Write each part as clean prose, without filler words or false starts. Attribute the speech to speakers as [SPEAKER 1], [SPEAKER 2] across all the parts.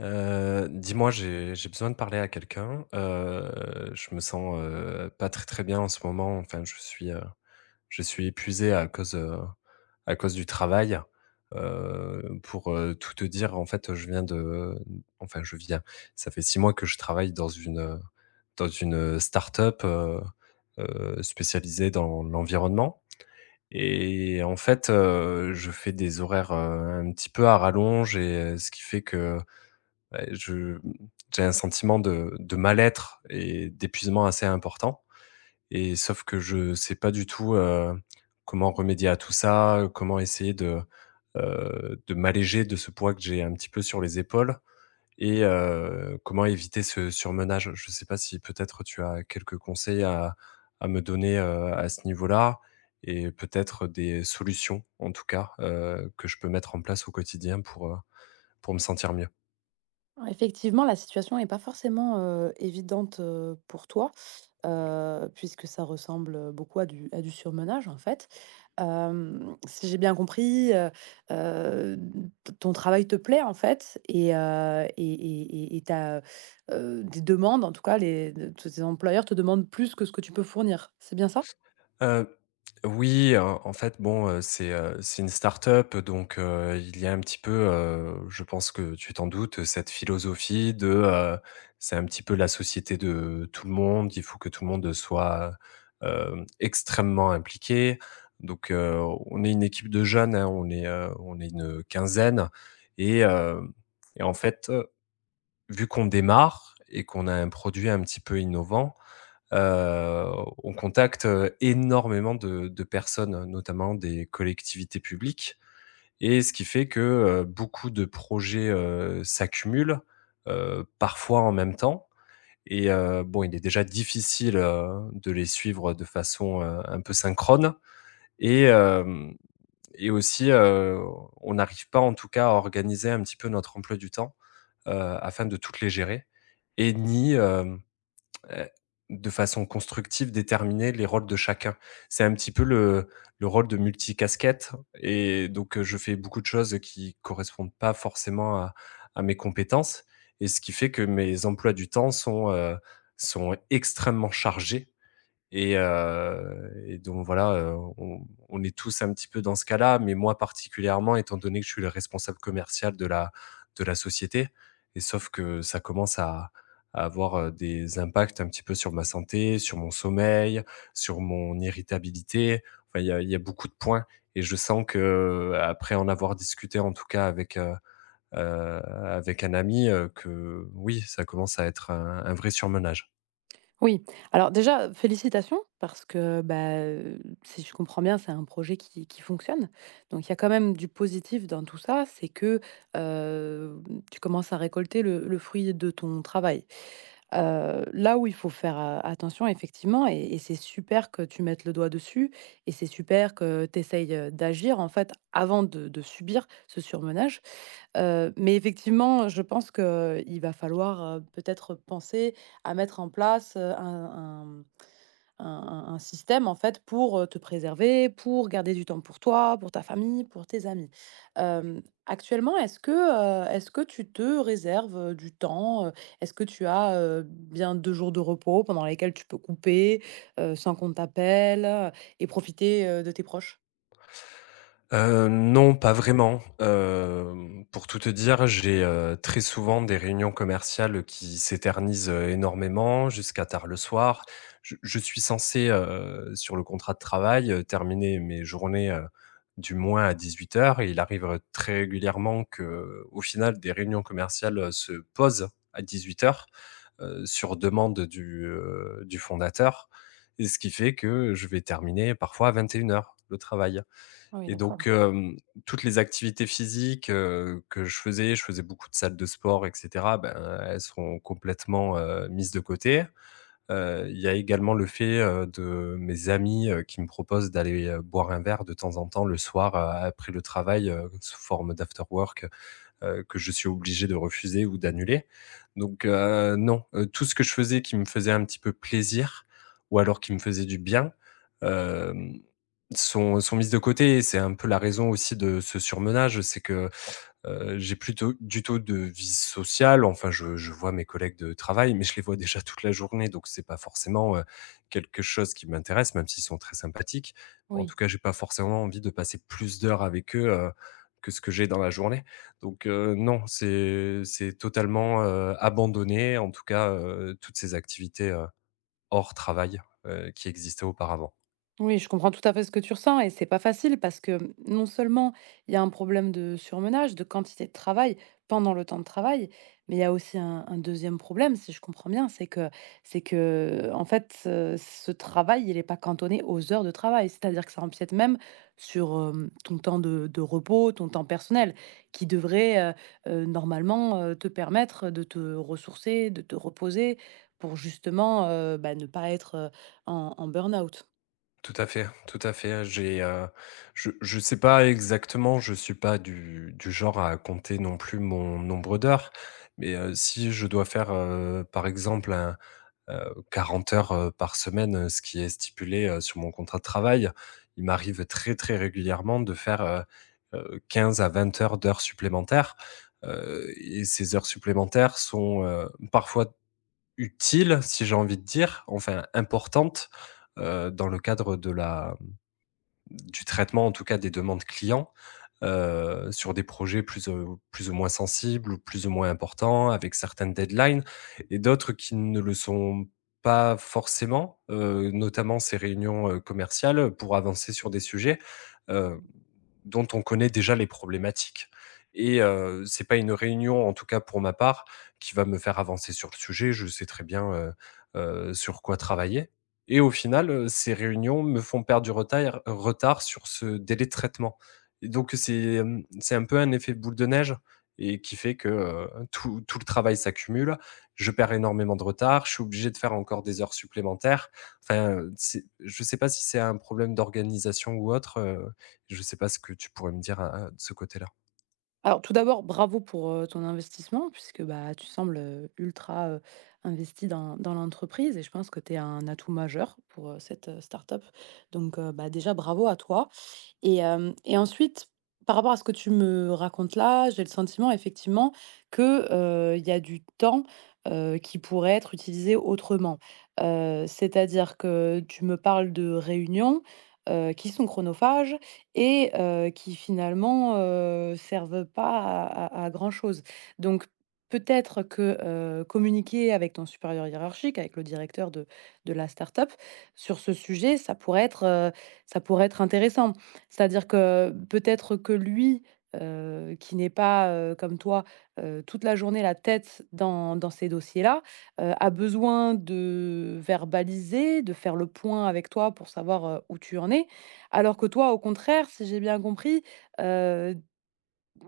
[SPEAKER 1] Dis-moi, j'ai besoin de parler à quelqu'un. Je me sens, pas très, très bien en ce moment. Enfin, je suis épuisé à cause du travail. Pour, tout te dire, en fait, je viens de enfin, ça fait 6 mois que je travaille dans une, dans une, start-up, spécialisée dans l'environnement. Et en fait, je fais des horaires, un petit peu à rallonge, et ce qui fait que. Ouais, je j'ai un sentiment de mal-être et d'épuisement assez important, et sauf que je sais pas du tout, comment remédier à tout ça, comment essayer de m'alléger de ce poids que j'ai un petit peu sur les épaules, et comment éviter ce surmenage? Je sais pas si peut-être tu as quelques conseils à me donner, à ce niveau-là, et peut-être des solutions en tout cas, que je peux mettre en place au quotidien pour me sentir mieux.
[SPEAKER 2] Ouais, effectivement, la situation n'est pas forcément évidente pour toi, puisque ça ressemble beaucoup à du surmenage, en fait. Euh, si j'ai bien compris, euh, ton travail te plaît, en fait, et t'as, des demandes, en tout cas, tes employeurs te demandent plus que ce que tu peux fournir. C'est bien ça?
[SPEAKER 1] Heu, oui, en fait, bon, c'est une start-up, donc il y a un petit peu, je pense que tu t'en doutes, cette philosophie de. C'est un petit peu la société de tout le monde, il faut que tout le monde soit, extrêmement impliqué. Donc on est une équipe de jeunes, hein, on est une quinzaine, et hem et en fait, vu qu'on démarre et qu'on a un produit un petit peu innovant. Heu, on contacte, énormément de personnes, notamment des collectivités publiques, et ce qui fait que, beaucoup de projets, s'accumulent, parfois en même temps. Et bon, il est déjà difficile, de les suivre de façon, un peu synchrone, et hem et aussi, on n'arrive pas, en tout cas, à organiser un petit peu notre emploi du temps, afin de toutes les gérer, et ni, hem heu, de façon constructive, déterminer les rôles de chacun. C'est un petit peu le rôle de multicasquette, et donc je fais beaucoup de choses qui correspondent pas forcément à mes compétences, et ce qui fait que mes emplois du temps sont extrêmement chargés. Et donc voilà, on est tous un petit peu dans ce cas-là, mais moi particulièrement étant donné que je suis le responsable commercial de la société, et sauf que ça commence à avoir, des impacts un petit peu sur ma santé, sur mon sommeil, sur mon irritabilité. Enfin, il y a beaucoup de points, et je sens que après en avoir discuté en tout cas avec un ami, que oui, ça commence à être un vrai surmenage.
[SPEAKER 2] Oui. Alors déjà, félicitations parce que, si je comprends bien, c'est un projet qui fonctionne. Donc il y a quand même du positif dans tout ça, c'est que, heu, tu commences à récolter le fruit de ton travail. Là où il faut faire, attention effectivement et c'est super que tu mettes le doigt dessus et c'est super que tu essayes d'agir en fait avant de subir ce surmenage. Mais effectivement, je pense qu'il va falloir, peut-être penser à mettre en place, un système, en fait, pour, te préserver, pour garder du temps pour toi, pour ta famille, pour tes amis. Hem, Actuellement, est-ce que tu te réserves, du temps? Est-ce que tu as, bien 2 jours de repos pendant lesquels tu peux couper, sans qu'on t'appelle, et profiter, de tes proches?
[SPEAKER 1] Non, pas vraiment. Pour tout te dire, j'ai, très souvent des réunions commerciales qui s'éternisent, énormément jusqu'à tard le soir. Je suis censé, sur le contrat de travail, terminer mes journées, du moins à 18:00, et il arrive, très régulièrement que, au final des réunions commerciales, se posent à 18:00, sur demande du fondateur, et ce qui fait que je vais terminer parfois à 21 heures le travail.
[SPEAKER 2] Ah oui,
[SPEAKER 1] Et
[SPEAKER 2] d'accord.
[SPEAKER 1] donc, toutes les activités physiques, que je faisais beaucoup de salles de sport et cetera, ben, elles seront complètement, mises de côté. Il y a également le fait, de mes amis, qui me proposent d'aller, boire un verre de temps en temps le soir, après le travail, sous forme d'after work, que je suis obligé de refuser ou d'annuler. Donc, non, tout ce que je faisais qui me faisait un petit peu plaisir ou alors qui me faisait du bien, hem, sont mises de côté, et c'est un peu la raison aussi de ce surmenage, c'est que. J'ai plutôt du tout de vie sociale, enfin je vois mes collègues de travail, mais je les vois déjà toute la journée, donc c'est pas forcément, quelque chose qui m'intéresse, même s'ils sont très sympathiques. Bon, en
[SPEAKER 2] Oui.
[SPEAKER 1] tout cas, j'ai pas forcément envie de passer plus d'heures avec eux, que ce que j'ai dans la journée. Donc, non, c'est totalement, abandonné, en tout cas, toutes ces activités, hors travail, qui existaient auparavant.
[SPEAKER 2] Oui, je comprends tout à fait ce que tu ressens et c'est pas facile parce que non seulement il y a un problème de surmenage, de quantité de travail pendant le temps de travail, mais il y a aussi un deuxième problème, si je comprends bien, c'est que en fait ce travail il n'est pas cantonné aux heures de travail, c'est-à-dire que ça empiète même sur ton temps de repos, ton temps personnel, qui devrait normalement te permettre de te ressourcer, de te reposer pour justement, bah, ne pas être en burn-out.
[SPEAKER 1] Tout à fait, tout à fait. J'ai, je sais pas exactement, je suis pas du genre à compter non plus mon nombre d'heures, mais, si je dois faire, par exemple, 40 heures, par semaine, ce qui est stipulé, sur mon contrat de travail, il m'arrive très, très régulièrement de faire, 15 à vingt heures d'heures supplémentaires, et ces heures supplémentaires sont, parfois utiles, si j'ai envie de dire, enfin importantes, dans le cadre de la du traitement, en tout cas, des demandes clients, sur des projets ou plus ou moins sensibles ou plus ou moins importants avec certaines deadlines, et d'autres qui ne le sont pas forcément, notamment ces réunions, commerciales, pour avancer sur des sujets hem dont on connaît déjà les problématiques, et c'est pas une réunion, en tout cas pour ma part, qui va me faire avancer sur le sujet. Je sais très bien, sur quoi travailler, et au final, ces réunions me font perdre du retard sur ce délai de traitement, et donc c'est un peu un effet boule de neige, et qui fait que, tout le travail s'accumule. Je perds énormément de retard, je suis obligé de faire encore des heures supplémentaires. Enfin, c'est je sais pas si c'est un problème d'organisation ou autre. Je sais pas ce que tu pourrais me dire à de ce côté-là?
[SPEAKER 2] Alors tout d'abord, bravo pour, ton investissement puisque, bah, tu sembles, ultra, investi dans l'entreprise et je pense que tu es un atout majeur pour, cette start-up, donc, bah, déjà bravo à toi. Et ensuite, par rapport à ce que tu me racontes là, j'ai le sentiment effectivement que, il y a du temps, qui pourrait être utilisé autrement. C'est-à-dire que tu me parles de réunions, qui sont chronophages et, qui finalement, servent pas à grand chose. Donc peut-être que, communiquer avec ton supérieur hiérarchique, avec le directeur de la start-up sur ce sujet, ça pourrait être intéressant. C'est-à-dire que peut-être que lui, qui n'est pas, comme toi, toute la journée la tête dans ces dossiers-là, a besoin de verbaliser, de faire le point avec toi pour savoir, où tu en es. Alors que toi, au contraire, si j'ai bien compris, euh,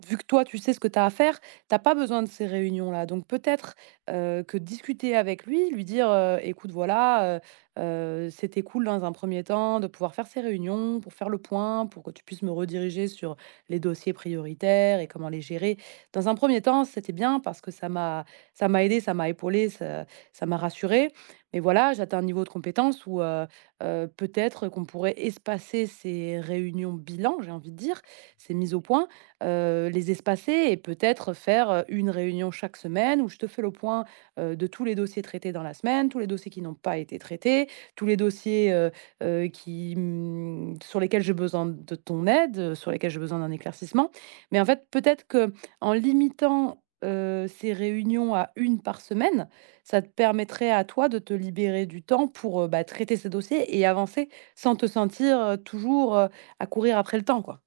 [SPEAKER 2] vu que toi, tu sais ce que tu as à faire, t'as pas besoin de ces réunions-là. Donc peut-être, que discuter avec lui, lui dire, «Écoute, voilà, c'était cool dans un premier temps de pouvoir faire ces réunions pour faire le point, pour que tu puisses me rediriger sur les dossiers prioritaires et comment les gérer. Dans un premier temps, c'était bien parce que ça m'a aidé, ça m'a épaulé, ça m'a rassuré. Mais voilà, j'atteins un niveau de compétence où, peut-être qu'on pourrait espacer ces réunions bilan, j'ai envie de dire, ces mises au point, les espacer et peut-être faire, une réunion chaque semaine où je te fais le point, de tous les dossiers traités dans la semaine, tous les dossiers qui n'ont pas été traités, tous les dossiers, qui, sur lesquels j'ai besoin de ton aide, sur lesquels j'ai besoin d'un éclaircissement. Mais en fait, peut-être que en limitant, ces réunions à une par semaine, ça te permettrait à toi de te libérer du temps pour, bah, traiter ces dossiers et avancer sans te sentir, toujours à courir après le temps, quoi.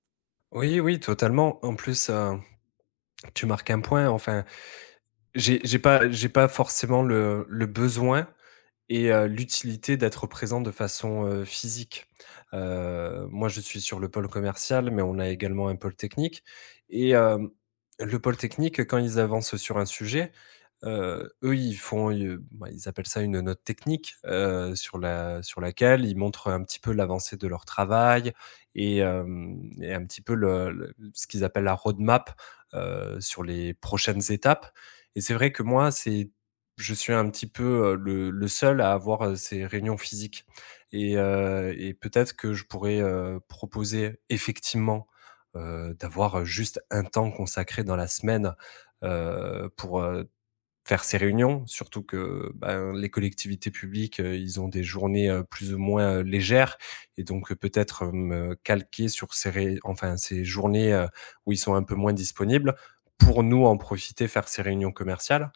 [SPEAKER 1] Oui, oui, totalement. En plus, tu marques un point. Enfin, j'ai pas forcément le besoin et l'utilité d'être présent de façon, physique. Moi, je suis sur le pôle commercial, mais on a également un pôle technique, et hem, le pôle technique, quand ils avancent sur un sujet. Eux, bah, ils appellent ça une note technique, sur laquelle ils montrent un petit peu l'avancée de leur travail, et un petit peu le ce qu'ils appellent la roadmap map, sur les prochaines étapes. Et c'est vrai que moi, c'est je suis un petit peu, le seul à avoir, ces réunions physiques, et peut-être que je pourrais, proposer effectivement, d'avoir, juste un temps consacré dans la semaine, pour faire ces réunions, surtout que, ben, les collectivités publiques, ils ont des journées, plus ou moins, légères, et donc, peut-être, me calquer sur ces ré enfin, ces journées, où ils sont un peu moins disponibles, pour nous en profiter, faire ces réunions commerciales,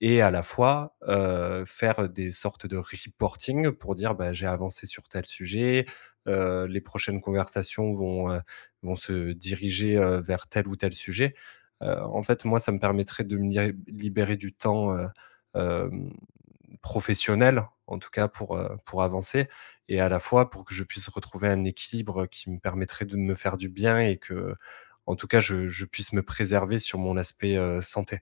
[SPEAKER 1] et à la fois, faire des sortes de reporting pour dire: «Bah, j'ai avancé sur tel sujet, les prochaines conversations vont, vont se diriger, vers tel ou tel sujet». En fait, moi, ça me permettrait de me liré libérer du temps, hem, professionnel, en tout cas pour avancer, et à la fois pour que je puisse retrouver un équilibre qui me permettrait de me faire du bien, et que en tout cas je puisse me préserver sur mon aspect, santé.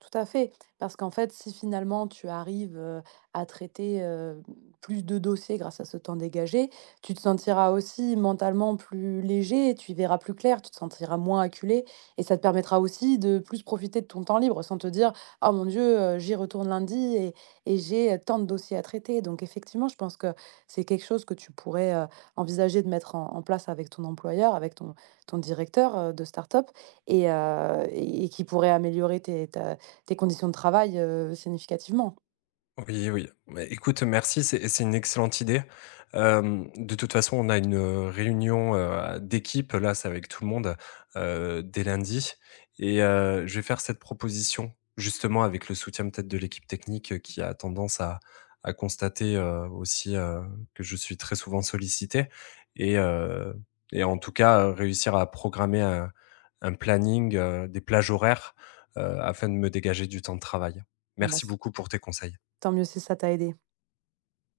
[SPEAKER 2] Tout à fait, parce qu'en fait, si finalement tu arrives, à traiter, plus de dossiers grâce à ce temps dégagé, tu te sentiras aussi mentalement plus léger, tu y verras plus clair, tu te sentiras moins acculé et ça te permettra aussi de plus profiter de ton temps libre sans te dire: «Ah mon Dieu, j'y retourne lundi et j'ai, tant de dossiers à traiter». Donc effectivement, je pense que c'est quelque chose que tu pourrais, envisager de mettre en place avec ton employeur, avec ton directeur, de start-up et qui pourrait améliorer tes conditions de travail, significativement.
[SPEAKER 1] Oui, oui. Bah, écoute, merci, c'est une excellente idée. De toute façon, on a une, réunion, d'équipe, là, c'est avec tout le monde, dès lundi, et je vais faire cette proposition, justement avec le soutien peut-être de l'équipe technique, qui a tendance à constater, aussi, que je suis très souvent sollicité, et heu et en tout cas, réussir à programmer un planning, des plages horaires, afin de me dégager du temps de travail.
[SPEAKER 2] Bon bah,
[SPEAKER 1] Merci
[SPEAKER 2] c
[SPEAKER 1] beaucoup pour tes conseils.
[SPEAKER 2] tant mieux si ça t'a aidé.